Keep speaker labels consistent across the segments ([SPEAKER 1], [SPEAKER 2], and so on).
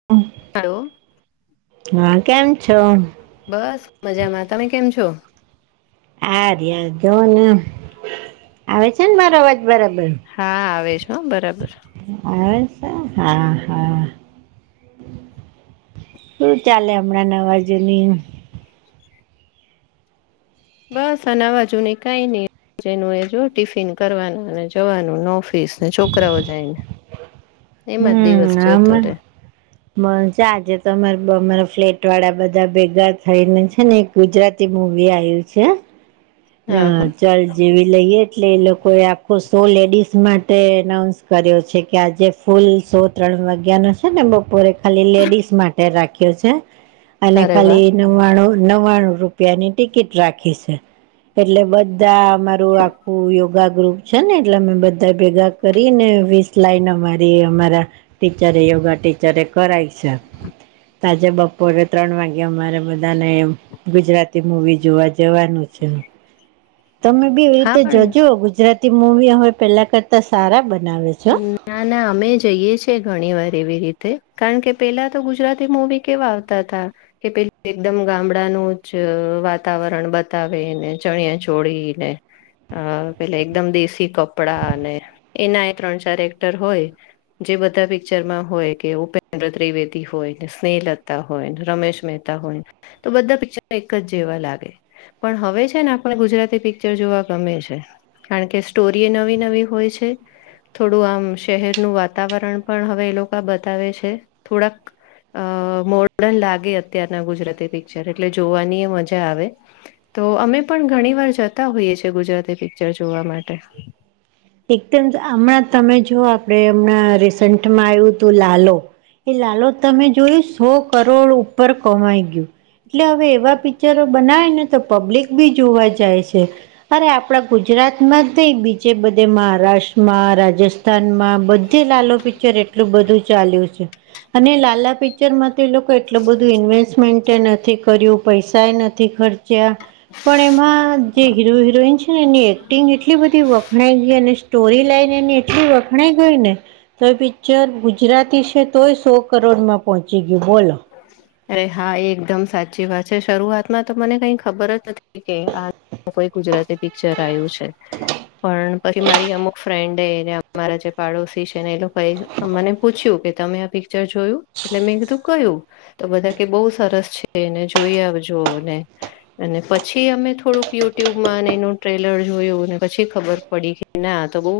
[SPEAKER 1] [inaudible]
[SPEAKER 2] Hello.
[SPEAKER 1] હા, કેમ છો?
[SPEAKER 2] બસ મજામાં તમે કેમ છો.
[SPEAKER 1] આ રાર જો ને આવે છે ને મારો અવાજ બરાબર.
[SPEAKER 2] હા આવે છે હ બરાબર.
[SPEAKER 1] [unintelligible] શું ચાલે હમણાં નવાજોની?
[SPEAKER 2] બસ આના બાજુ ન કઈ નહી. જેનું એ જો ટિફિન કરવાનું અને જવાનું ઓફિસ ને છોકરાઓ જાયને. એમાં જ દિવસ જતો રે.
[SPEAKER 1] બ છે આજે તો અમારે અમારા ફ્લેટ વાળા બધા ભેગા થઈને છે ને. ગુજરાતી મૂવી આવ્યું છે. હ
[SPEAKER 2] હા હા
[SPEAKER 1] ચાલ જેવી લઈએ એટલે એ લોકો એ આખો શો લેડીસ માટે એનાઉસ. કર્યો છે કે આજે ફૂલ સો ત્રણ વાગ્યા નો છે ને બપોરે ખાલી લેડીસ માટે રાખ્યો છે. અને
[SPEAKER 2] અરે વાહ
[SPEAKER 1] ખાલી નવ્વાણું નવ્વાણું રૂપિયાની ટિકિટ રાખી છે. એટલે બધા અમારું આખું યોગા ગ્રુપ છે ને એટલે અમે બધા ભેગા. કરીને વીસ લાઈન અમારી અમારા ટીચરે યોગા ટીચરે કરાય છે. તાજે બપોરે ત્રણ વાગે અમારે બધાને ગુજરાતી મુવી જોવા જએ. જવાનું છે. તમે બી એવી
[SPEAKER 2] હા
[SPEAKER 1] રીતે
[SPEAKER 2] પણ
[SPEAKER 1] જજો ગુજરાતી મૂવી હવે પેલા કરતા સારા બનાવે છે. હો.
[SPEAKER 2] હમ! ના ના અમે જઈએ છીએ ઘણી વાર એવી રીતે કારણ કે પેલા તો ગુજરાતી મુવી કેવા આવતા હતાા કે પે એકદમ ગામડાનું જ વાતાવરણ બતાવેને ચણિયા છોડીને. અ પેલે એકદમ દેશી કપડા અને એના એ ત્રણ ચાર એક્ટર હોય. જે બધા પિક્ચરમાં હોય કે ઉપેન્દ્ર ત્રિવેદી હોય ને સ્નેહલતા હોયને રમેશ મ. હોય તો બધા પિક્ચર એક જ જેવા લાગે. પણ હવે છે ને આપણ ગુજરાતી પિક્ચર જોવા ગમે છે. કારણ કે સ્ટોરી નવી નવી હોય છે. થોડું આમ શહેરનું વાતાવરણ પણ હવે એ લોકો બતાવે છે થોડાક. અ મોર્ડર્ન લાગે અત્યારના ગુજરાતી પિક્ચર એટલે જોવાની એ મજા આવે. તો અમે પણ ઘણી વાર જતા હોઈએ છીએ ગુજરાતી પિક્ચર જોવા માટે.
[SPEAKER 1] એકદમ હમણાં તમે જો આપણેે હમણાં રિસન્ટમાં આવ્યું હતું, લાલો. એ લાલો તમે જોયું સો કરોડ ઉપર કમાઈ ગયું એટલે હવે એવા પિક્ચરો બનાવેય ને તો પબ્લિક બી જોવા જાય છે અરે આપડા ગુજરાત માં થ બીજે બધા મહારાષ્ટ્રમાં રાજસ્થાનમાં બધે લાલ પિક્ચર એટલું બધું ચાલ્યું છે અને લાલા પી ફ્યુચરમાં તો એ લોકો એટલું બધું ઇન્વેસ્ટમેન્ટ નથી કર્યું પૈસાએ નથી ખર્ચ જ્યાં પણ એમાં જે હિરો હિરોઈન છે ને એની એક્ટિંગ એટલી બધી વ એ સ્ટોરી લઈને એને એટલું વખણાઈ ગઈ ને તોય પિક્ચર ગુજરાતી છે તોય સો કરોડમાં પહોંચી ગયું બોલો
[SPEAKER 2] અરે હા એ એકદમ સાચી વાત છે શરૂઆતમાં તો મને કઈ ખબર જ નથી કે આ કોઈ ગુજરાતી પિક્ચર આવ્યું છે પણ પછી મારી અમુક ફ્રેન્ડ એ મારા જે પાડોશી છે ને એ લોકો કઈ મને પૂછ્યું કે તમે આ પિક્ચર જોયું એટલે મેં કીધું કયું તો બધા કે બહુ સરસ છે એને જોઈ આવજો ને અને પછી અમે થોડુંક યુટ્યુબમાં એનું ટ્રેલર જોયું અને પછી ખબર પડી ગત ના તો બહુ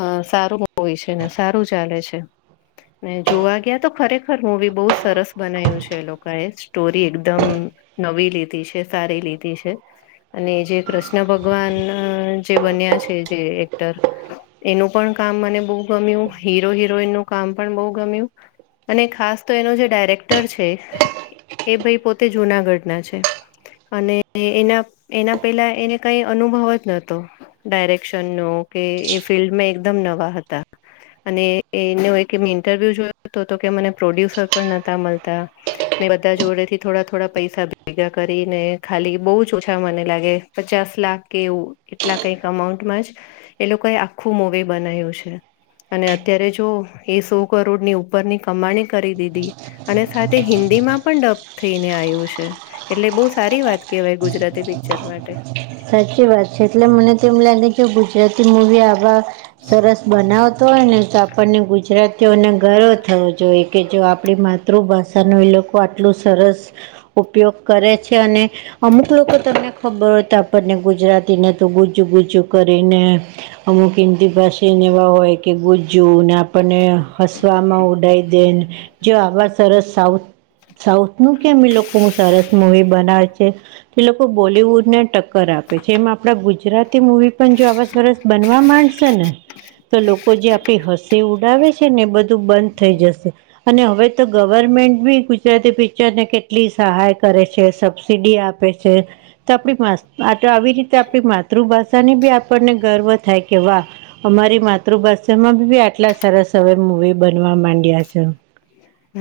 [SPEAKER 2] અ સારું હોય છે ને સારું ચાલે છે ને જોવા ગયા તો ખરેખર મુંવી બહુ સરસ બનાવય્યું છે એ લોકો એ સ્ટોરી એકદમ નવી લીધી છે સારી લીધી છે અને જે કૃષ્ણ ભગવાન જે બન્યા છે જે એક્ટર એનું પણ કામ મને બહુ ગમ્યું હીરો હિરોઈન નું કામ પણ બહુ ગમ્યું અને ખાસ તો એનો જે ડાયરેક્ટર છે એ ભાઈ પોતે જુનાગઢના છે અને એના એના પેલા એને કઈ અનુભવ જ નતો ડાયરેક્શન નો કે એ ફિલ્ડમાં એકદમ નવા હતા અને એને ઇન્ટરવ્યુ જોયો હતો તો કે મને પ્રોડ્યુસર પણ નહતા મળતા મેં બધા જોડે થી થોડા થોડા પૈસા ભેગા કરી ને ખાલી બહુ ઓછા મને લાગે પચાસ લાખ કે એવું એટલા કઈક અમાઉન્ટમાં જ એ લોકોએ આખું મૂવી બનાય્યું છે અને અત્યારે જો એ સો કરોડની ઉપરની કમાણી કરી દીધી અને સાથે હિન્દીમાં પણ ડપ થઈને આવ્યું છે એટલે બહુ સારી વાત કેહેવાય ગુજરાતી પિક્ચર માટે
[SPEAKER 1] સાચી વાત છે એટલે મને તેમમ લાગે કે ગુજરાતી મુવી આભ સરસ બનાવતો હોય ને તો આપણને ગુજરાત તેઓને ગર્વ થવો જોઈએ કે જો આપણી માતૃભાષાનો એ લોકો આટલું સરસ ઉપયોગ કરે છે અને અમુક લોકો તમને ખબર ત આપણને ગુજરાતીને તો ગૂજું ગૂજું કરીને અમુક એમથી પાસે એને એવા હોય કે ગુજ જવુંને આપને હસવામાં ઉડાઈ દે જે આવા સરસ સાઉથ સાઉથ નું કેમ એ લોકો હું સરસ મુવી બનાવે છે એ લોકો બોલીિવુડને ટક કર આપે છે એમ આપણા ગુજરાતી મુવી પણ જો આવા સરસ બનવા માંડશે ને તો લોકો જે આપડી હસી ઉડાવે છે ને એ બધું બંધ થઈ જશે અને હવે તો ગવર્મેન્ટ બી ગુજરાતી પિક્ચર ને કેટલી સહાય કરે છે સબસિડી આપે પ છે ત આપડી માસ્ત આ તો આવી રીતે આપણી માતૃભાષાની બી આપણને ગર્વ થાય કે વાહ અમારી માતૃભાષામાં બી આટલા સરસ હવે મુવી બનવા માંડ્યા છે.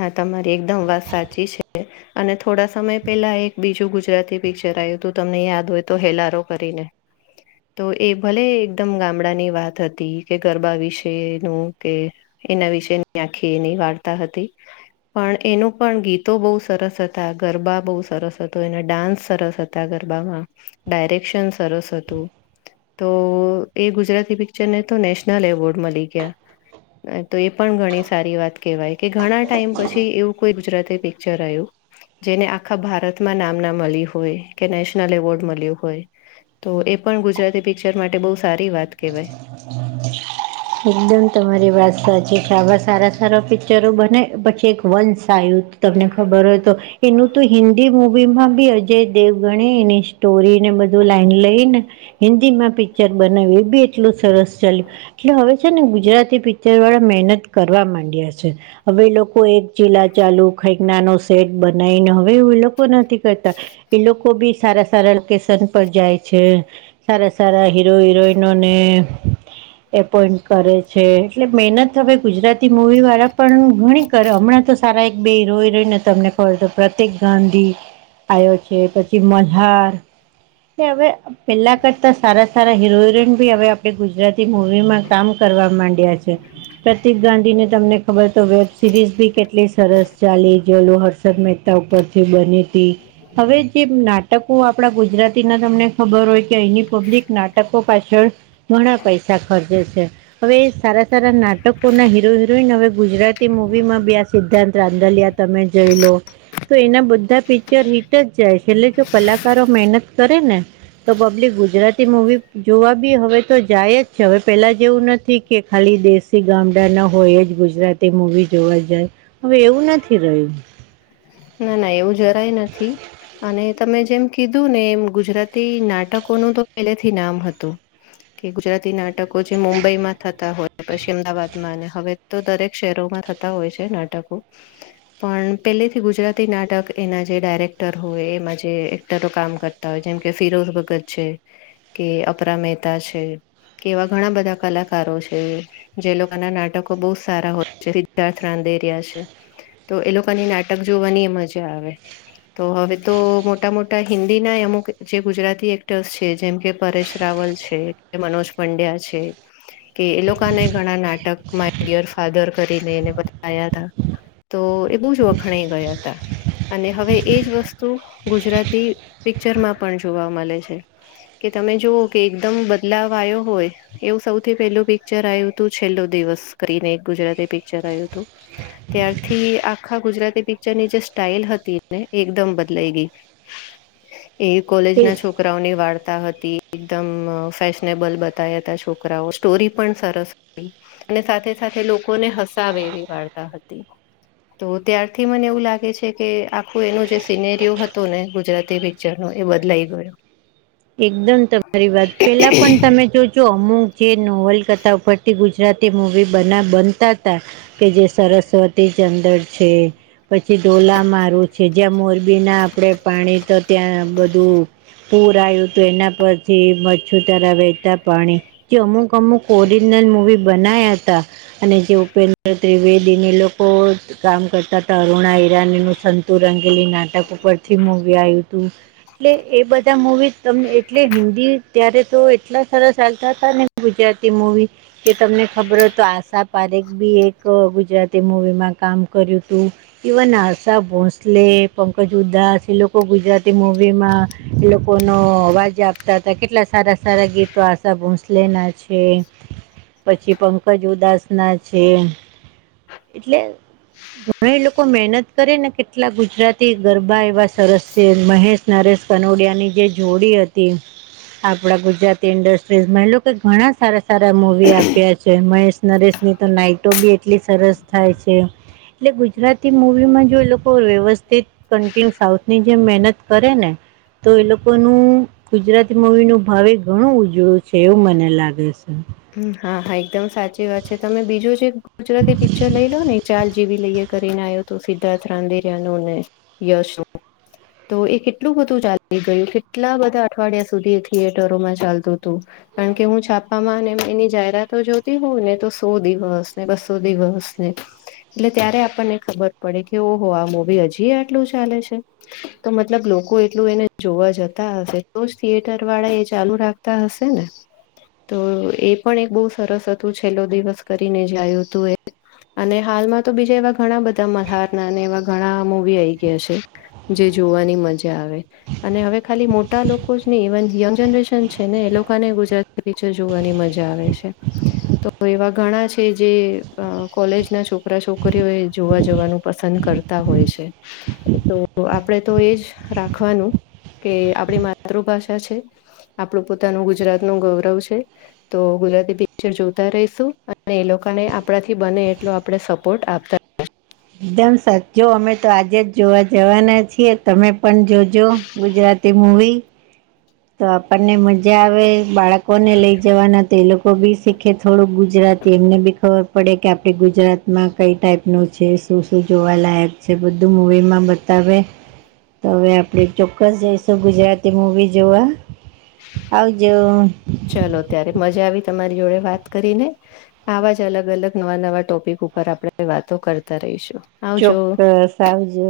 [SPEAKER 2] હા તમારી એકદમ વાત સાચી છે અને થોડા સમય પેલા એક બીજું ગુજરાતી પિક્ચર આવું તું તમને યાદ હોય તો હેલારો કરીને. તો એ ભલે એકદમ ગામડાની વાત હતી કે ગરબા વિશેનું કે એના વિશે ની આખી એની વાર્તા હતી.
[SPEAKER 1] [inaudible]
[SPEAKER 2] પણ એનું પણ ગીતો બહુ સરસ હતા ગરબા બહુ સરસ હતો એના ડાન્સ સરસ હતા. ગરબામાં ડાયરેક્શન સરસ હતું. તો એ ગુજરાતી પિચરને તો નેશનલ એવોર્ડ મળી ગયા. તો એ પણ ઘણી સારી વાત કેહેવાય કે ઘણા ટાઈમ પછી એવું કોઈ ગુજરાતી પિક્ચર આયુ જેને આખા ભારતમાં નામના મળી હોય કે નેશનલ એવોર્ડ મળ્યો હોય. તો એ પણ ગુજરાતી પિક્ચર માટે બહુ સારી વાત કહેવાય.
[SPEAKER 1] [inaudible] એકદમ તમારી વાત સાચી છે આવા સારા સારા પિક્ચરો બને પછી એક વંશ આયુ તુ. તમને ખબર હોય તો એનું તો હિન્દી મુવી માં બી અજય દેવગણે એની સ્ટોરી ને બધું લાઈન લઈ ને હિન્દી માં પિક્ચર બનાવ્યુ. બી એટલું સરસ ચાલ્યું એટલે હવે છે ને ગુજરાતી પિક્ચર વાળા મહેનત કરવા માંડ્યા છે. હવે એ લોકો એક ચીલા ચાલુ ખાઈ નાનો સેટ બનાવીને હવે એ લોકો નથી કરતા. એ લોકો ભી સારા સારા લોકેશન પર જાય છે સારા સારા હીરો હિરોઈન એને એપોઈન્ટ કરે છે એટલે મહેનત હવે ગુજરાતી મુૂવી વાળા પણ ઘણી હમણાં તો સારા એક બે હીરો હિરોઇન રહી ને તમને ખબર તો પ્રતીક ગાંધી આવ્યો છે પછી મજાર હવે પેલા કરતા સારા સારા હીરો હિરોઈ હવે આપણે ગુજરાતી મુવી માં કામ કરવા માંડ્યા છે પ્રતિક ગાંધી ને તમને ખબર તો વેબ સિરીઝ બી કેટલી સરસ ચાલી જેલું હર્ષદ મહેતા ઉપરથી બની હવે જે નાટ નાટકો આપણા ગુજરાતી ના તમને ખબર હોય કે અહીની પબ્લિક નાટકો પાછ ઘણા પૈસા ખર્ચે છે. હવે સારા સારા નાટકોના હીરો હિરોઈન હવે ગુજરાતી મુવી માં બે આ સિદ્ધાંત રાંધલ્યા હતા. તમે જઈ લો તો એના બધા પિક્ચર હિટ જ જાય છે એટલે જો કલાકારો મહેનત કરે ને તો પબ્લિક ગુજરાતી મુવી જોવા બી હવે તો જાય જ છે હવે પેલા જેવું નથી કે ખાલી દેશી ગામડા ના હોય જ ગુજરાત તે મુવી જોવા જાય હવે એવું નથી રહ્યું.
[SPEAKER 2] ના ના એવું જરાય નથી અને તમે જેમ કીધું ને એમ ગુજરાતી નાટકોનું તો પહેલેથી નામ હતું. કે ગુજરાતી નાટકો જે મુંબઈમાં થતા હોય પછી અમદાવાદમાં હવે તો દરેક શહેરોમાં થતા હોય છે નાટકો પણ પેલી ગુજરાતી નાટક એના જે ડાયરેક્ટર હોય એમાં જે એક્ટરો કામ કરતા હોય જેમ કે ફિરોઝ ભગત કે અપરા મહેતા છે કે એવા ઘણા બધા કલાકારો છે. જે લોકોના નાટકો બહુ સારા હોય છે સિદ્ધાર્થ રાંધેરિયા છે તો એ લોકોની નાટ નાટક જોવાની એ મજા આવે. તો હવે તો મોટા મોટા હિન્દી નાય અમુક જે ગુજરાતી એક્ટર્સ છે જેમ કે પરેશ રાવલ છે એ મનોજ પંડ્યા છે. કે એ લોકોને ઘણા નાટક માય ડિયર ફાધર કરીને એને બતાયા હતા. તો એ બહુ જ વખણાઈ ગયા હતા. અને હવે એજ વસ્તુ ગુજરાતી પિક્ચરમાં પણ જોવા મલે છે. કે તમે જોઓ કે એકદમ બદલાવ આયો હોય એવું સૌથી પેલું પિક્ચર આયું હતું છેલ્લો દિવસ કરીને એક ગુજરાતી પિક્ચર આયુંતું. ત્યારથી આખા ગુજરાત તે પિક્ચર ની જે સ્ટઇલ હતી ને એકદમ બદલાઈ ગઈ એક કોલેજ
[SPEAKER 1] એ
[SPEAKER 2] ના છોક કરાઓની વાર્તા હતી એકદમ ફેશનેબલ બતાયાતા છોકરાઓ સ્ટોરી પણ સરસ અને સાથે સાથે લોકોને હસાવે એવી વાર્તા હતી તો ત્યાં આથી મને એવું લાગે છે કે આખું એનોજે સિનેરીયો હતો ને ગુજરાતી પિક્ચરનો એ બદલાઈ ગયો.
[SPEAKER 1] એકદમ તમારી વાત પેલા પણ તમે જોજો અમુક જે નોવલ કથા ઉપરથી ગુજરાતી મૂવી બના બનતાતા. કે જે સરસ્વતી ચંદર છે પછી ઢોલા મારું છે જ્યાં મોરબીના આપણે પાણી તો ત્યાં બધું પૂર આયુતું એના પથી મચ્છુ તરા વહેતા પાણી જે અમુક અમુક ઓરિજનલ મૂવી બનાયા તા અને જે ઉપેન્દ્ર ત્રિવેદીને લોકો કામ કરતા હતા અરુણા ઈરાનીનું સંત તું રંગેલી નાટક ઉપરથી મુવી આયુ તું એટલે એ બધા મૂવી. તમને એટલે હિન્દી ત્યારે તો એટલા સરસ ચાલતા હતાને ગુજરાતી મૂવી. કે તમને ખબર હોય તો આશા પારેખબી એક ગુજરાતી મુવીમાં કામ કર્યું તું. ઇવન આશા ભોંસલે, પંકજ ઉદાસ એ લોકો ગુજરાતી મુૂવી માં એ લોકો નો અવાજ આપતા હતા કેટલા સારા સારા ગીતો આશા ભોસલેના છે. પછી પંકજ ઉદાસના છે એટલે ઘણાય લોકો મહેનત કરે ને કેટલા ગુજરાતી ગરબા એવા સરસ છે મહેશ નરેશ કનોડિયાની જે જોડી હતી આપણા ગુજરાતી ઇન્ડસ્ટ્રીઝમાં એ લોકોએ ઘણા સારા સારા મુવી આપ્યા છે મહેશ નરેશ ની તો નાઈટો બી એટલી સરસ થાય છે. એટલે ગુજરાતી મૂવીમાં જો એ લોકો વ્યવસ્થિત કન્ટિન્યુ સાઉથની જેમ મહેનત કરે ને તો એલોક કોનું ગુજરાતી મૂવીનું ભાવે ઘણું ઉજળું છે એવું મને લાગે છે.
[SPEAKER 2] હા હા એકદમ સાચી વાત છે તમે બીજું જે ગુજરાતી પિક્ચર લઈ લો ને ચાર જેવી લહિયા કરીને આયો તો સિદ્ધાર્થ રાંધેરિયા નો ને યશ નું તો એ કેટલું બધું ચાલી ગયું કેટલા બધા અઠવાડિયા સુધી થિયેટરોમાં ચાલતું તું. કારણ કે હું છાપામાં અને એની જાહેરાતો જોતી હોઉને તો સો દિવસ ને બસો દિવસને એટલે ત્યારે આપણને ખબર પડે કે ઓહો આ મુવી હજી આટલું ચાલે છે. તો મતલબ લોકો એટલું એને જોવા જતા હશે તોજ થિયેટર વાળા એ ચાલુ રાખ તા હશે ને. તો એ પણ એક બહુ સરસ હતું છેલ્લો દિવસ કરીને જે આયુ તું એ અને હાલમાં તો બીજા એવા ઘણા બધા મલ્હારના અને એવા ઘણા મૂવી આઈ ગ્યા છે. જે જોવાની મજા આવે. અને હવે ખાલી મોટા લોકોજ નહી ઇવન યંગ જનરેશન છે ને એ લોકોને ગુજરાત તે પિક્ચર જોવાની મજા આવે છે. તો એવા ઘણા છે જે અ કોલેજના છોકરા છોકરીઓ એ જોવા જવાનું પસંદ કર તા હોય છે એતો તો આપણે તો એજ રાખવાનું કે આપણી માતૃભાષા છે. આપણું પોતાનું ગુજરાતનું ગૌરવ છે. તો ગુજરાતી પિક્ચર જોતા રહીશું અને એ લોકોને આપણાથી બને એટલો આપડણે સપોર્ટ આપતા
[SPEAKER 1] એકદમ સાચચો અમે તો આજેજ જોવા જવાના છીએ તમે પણ જોજો. ગુજરાતી મૂવી તો આપણને મજા આવે બાળકોને લઈ જવાના તો એલોકો તો બી શીખે થોડું ગુજરાતી એમને બી ખબર પડે કે આપણે ગુજરાતમાં કઈ ટાઈપ નું છે શું શું જોવાલાયક છે બધું મૂવીમાં બતાવે તો હવે આપણેે ચોક્કસ જઈશું ગુજરાતી મુવીઝ જોવા આવજો.
[SPEAKER 2] ચાલો ત્યારે મજા આવી તમારી જોડે વાત કરીને. આવા જ અલગ અલગ નવા નવા ટોપિક ઉપર આપણે વાતો કરતા રહીશું. આવજો
[SPEAKER 1] ચોક્કસ આવજો.